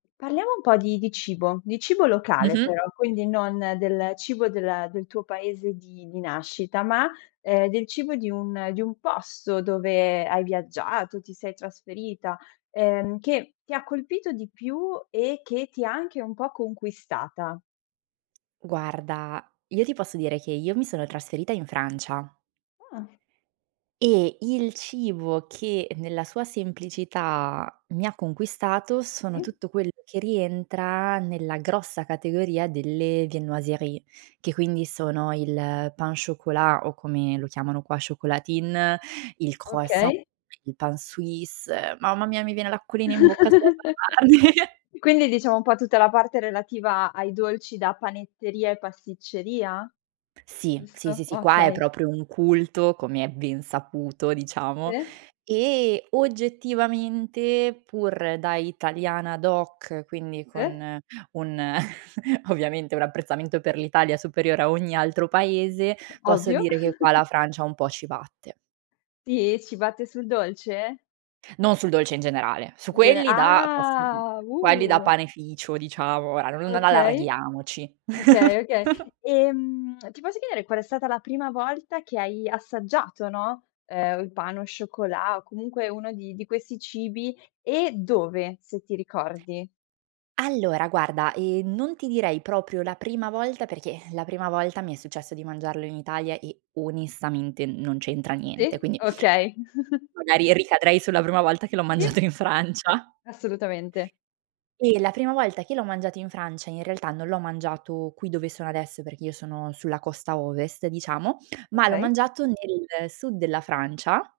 Parliamo un po' di di cibo, di cibo locale Mh-mh. però, quindi non del cibo del del tuo paese di di nascita, ma, uhm, del cibo di un di un posto dove hai viaggiato, ti sei trasferita, ehm, che ti ha colpito di più, e che ti ha anche un po' conquistata? Guarda, io ti posso dire che, io mi sono trasferita in Francia. Ah. E il cibo, che nella sua semplicità mi ha conquistato, sono Sì. tutto quello che rientra, nella grossa categoria delle viennoiserie, che quindi sono il pain chocolat o come lo chiamano qua: chocolatine, il croissant, Okay. il pain suisse, mamma mia mi viene l'acquolina in bocca solo ad immaginarli. Quindi diciamo un po' tutta la parte relativa ai dolci da panetteria e pasticceria? Sì, sì, Giusto, sì, qua è okay. proprio un culto, come è ben saputo, diciamo, Sì. e oggettivamente, pur da italiana doc, quindi Sì. con un ovviamente un apprezzamento per l'Italia superiore a ogni altro paese, posso Ovvio. dire che qua la Francia un po' ci batte. Sì? Ci batte sul dolce? Non sul dolce in generale, su Gene quelli da quelli da past ah, quelli da uh. panificio diciamo, non Okay, allarghiamoci. okay, okay. Ehm, ti posso chiedere qual è stata la prima volta che hai assaggiato, no, uhm, il pain au chocolat o comunque uno di di questi cibi, e dove, se ti ricordi? Allora guarda, ehm, non ti direi proprio la prima volta, perché, ehm, la prima volta mi è successo di mangiarlo in Italia e onestamente non c'entra niente, Sì, quindi okay. magari ricadrei sulla prima volta che l'ho mangiato Sì. in Francia. Assolutamente. E la prima volta che l'ho mangiato in Francia, in realtà non l'ho mangiato qui dove sono adesso, perché io sono sulla costa Ovest diciamo, ma l'ho Okay. mangiato nel Sud della Francia.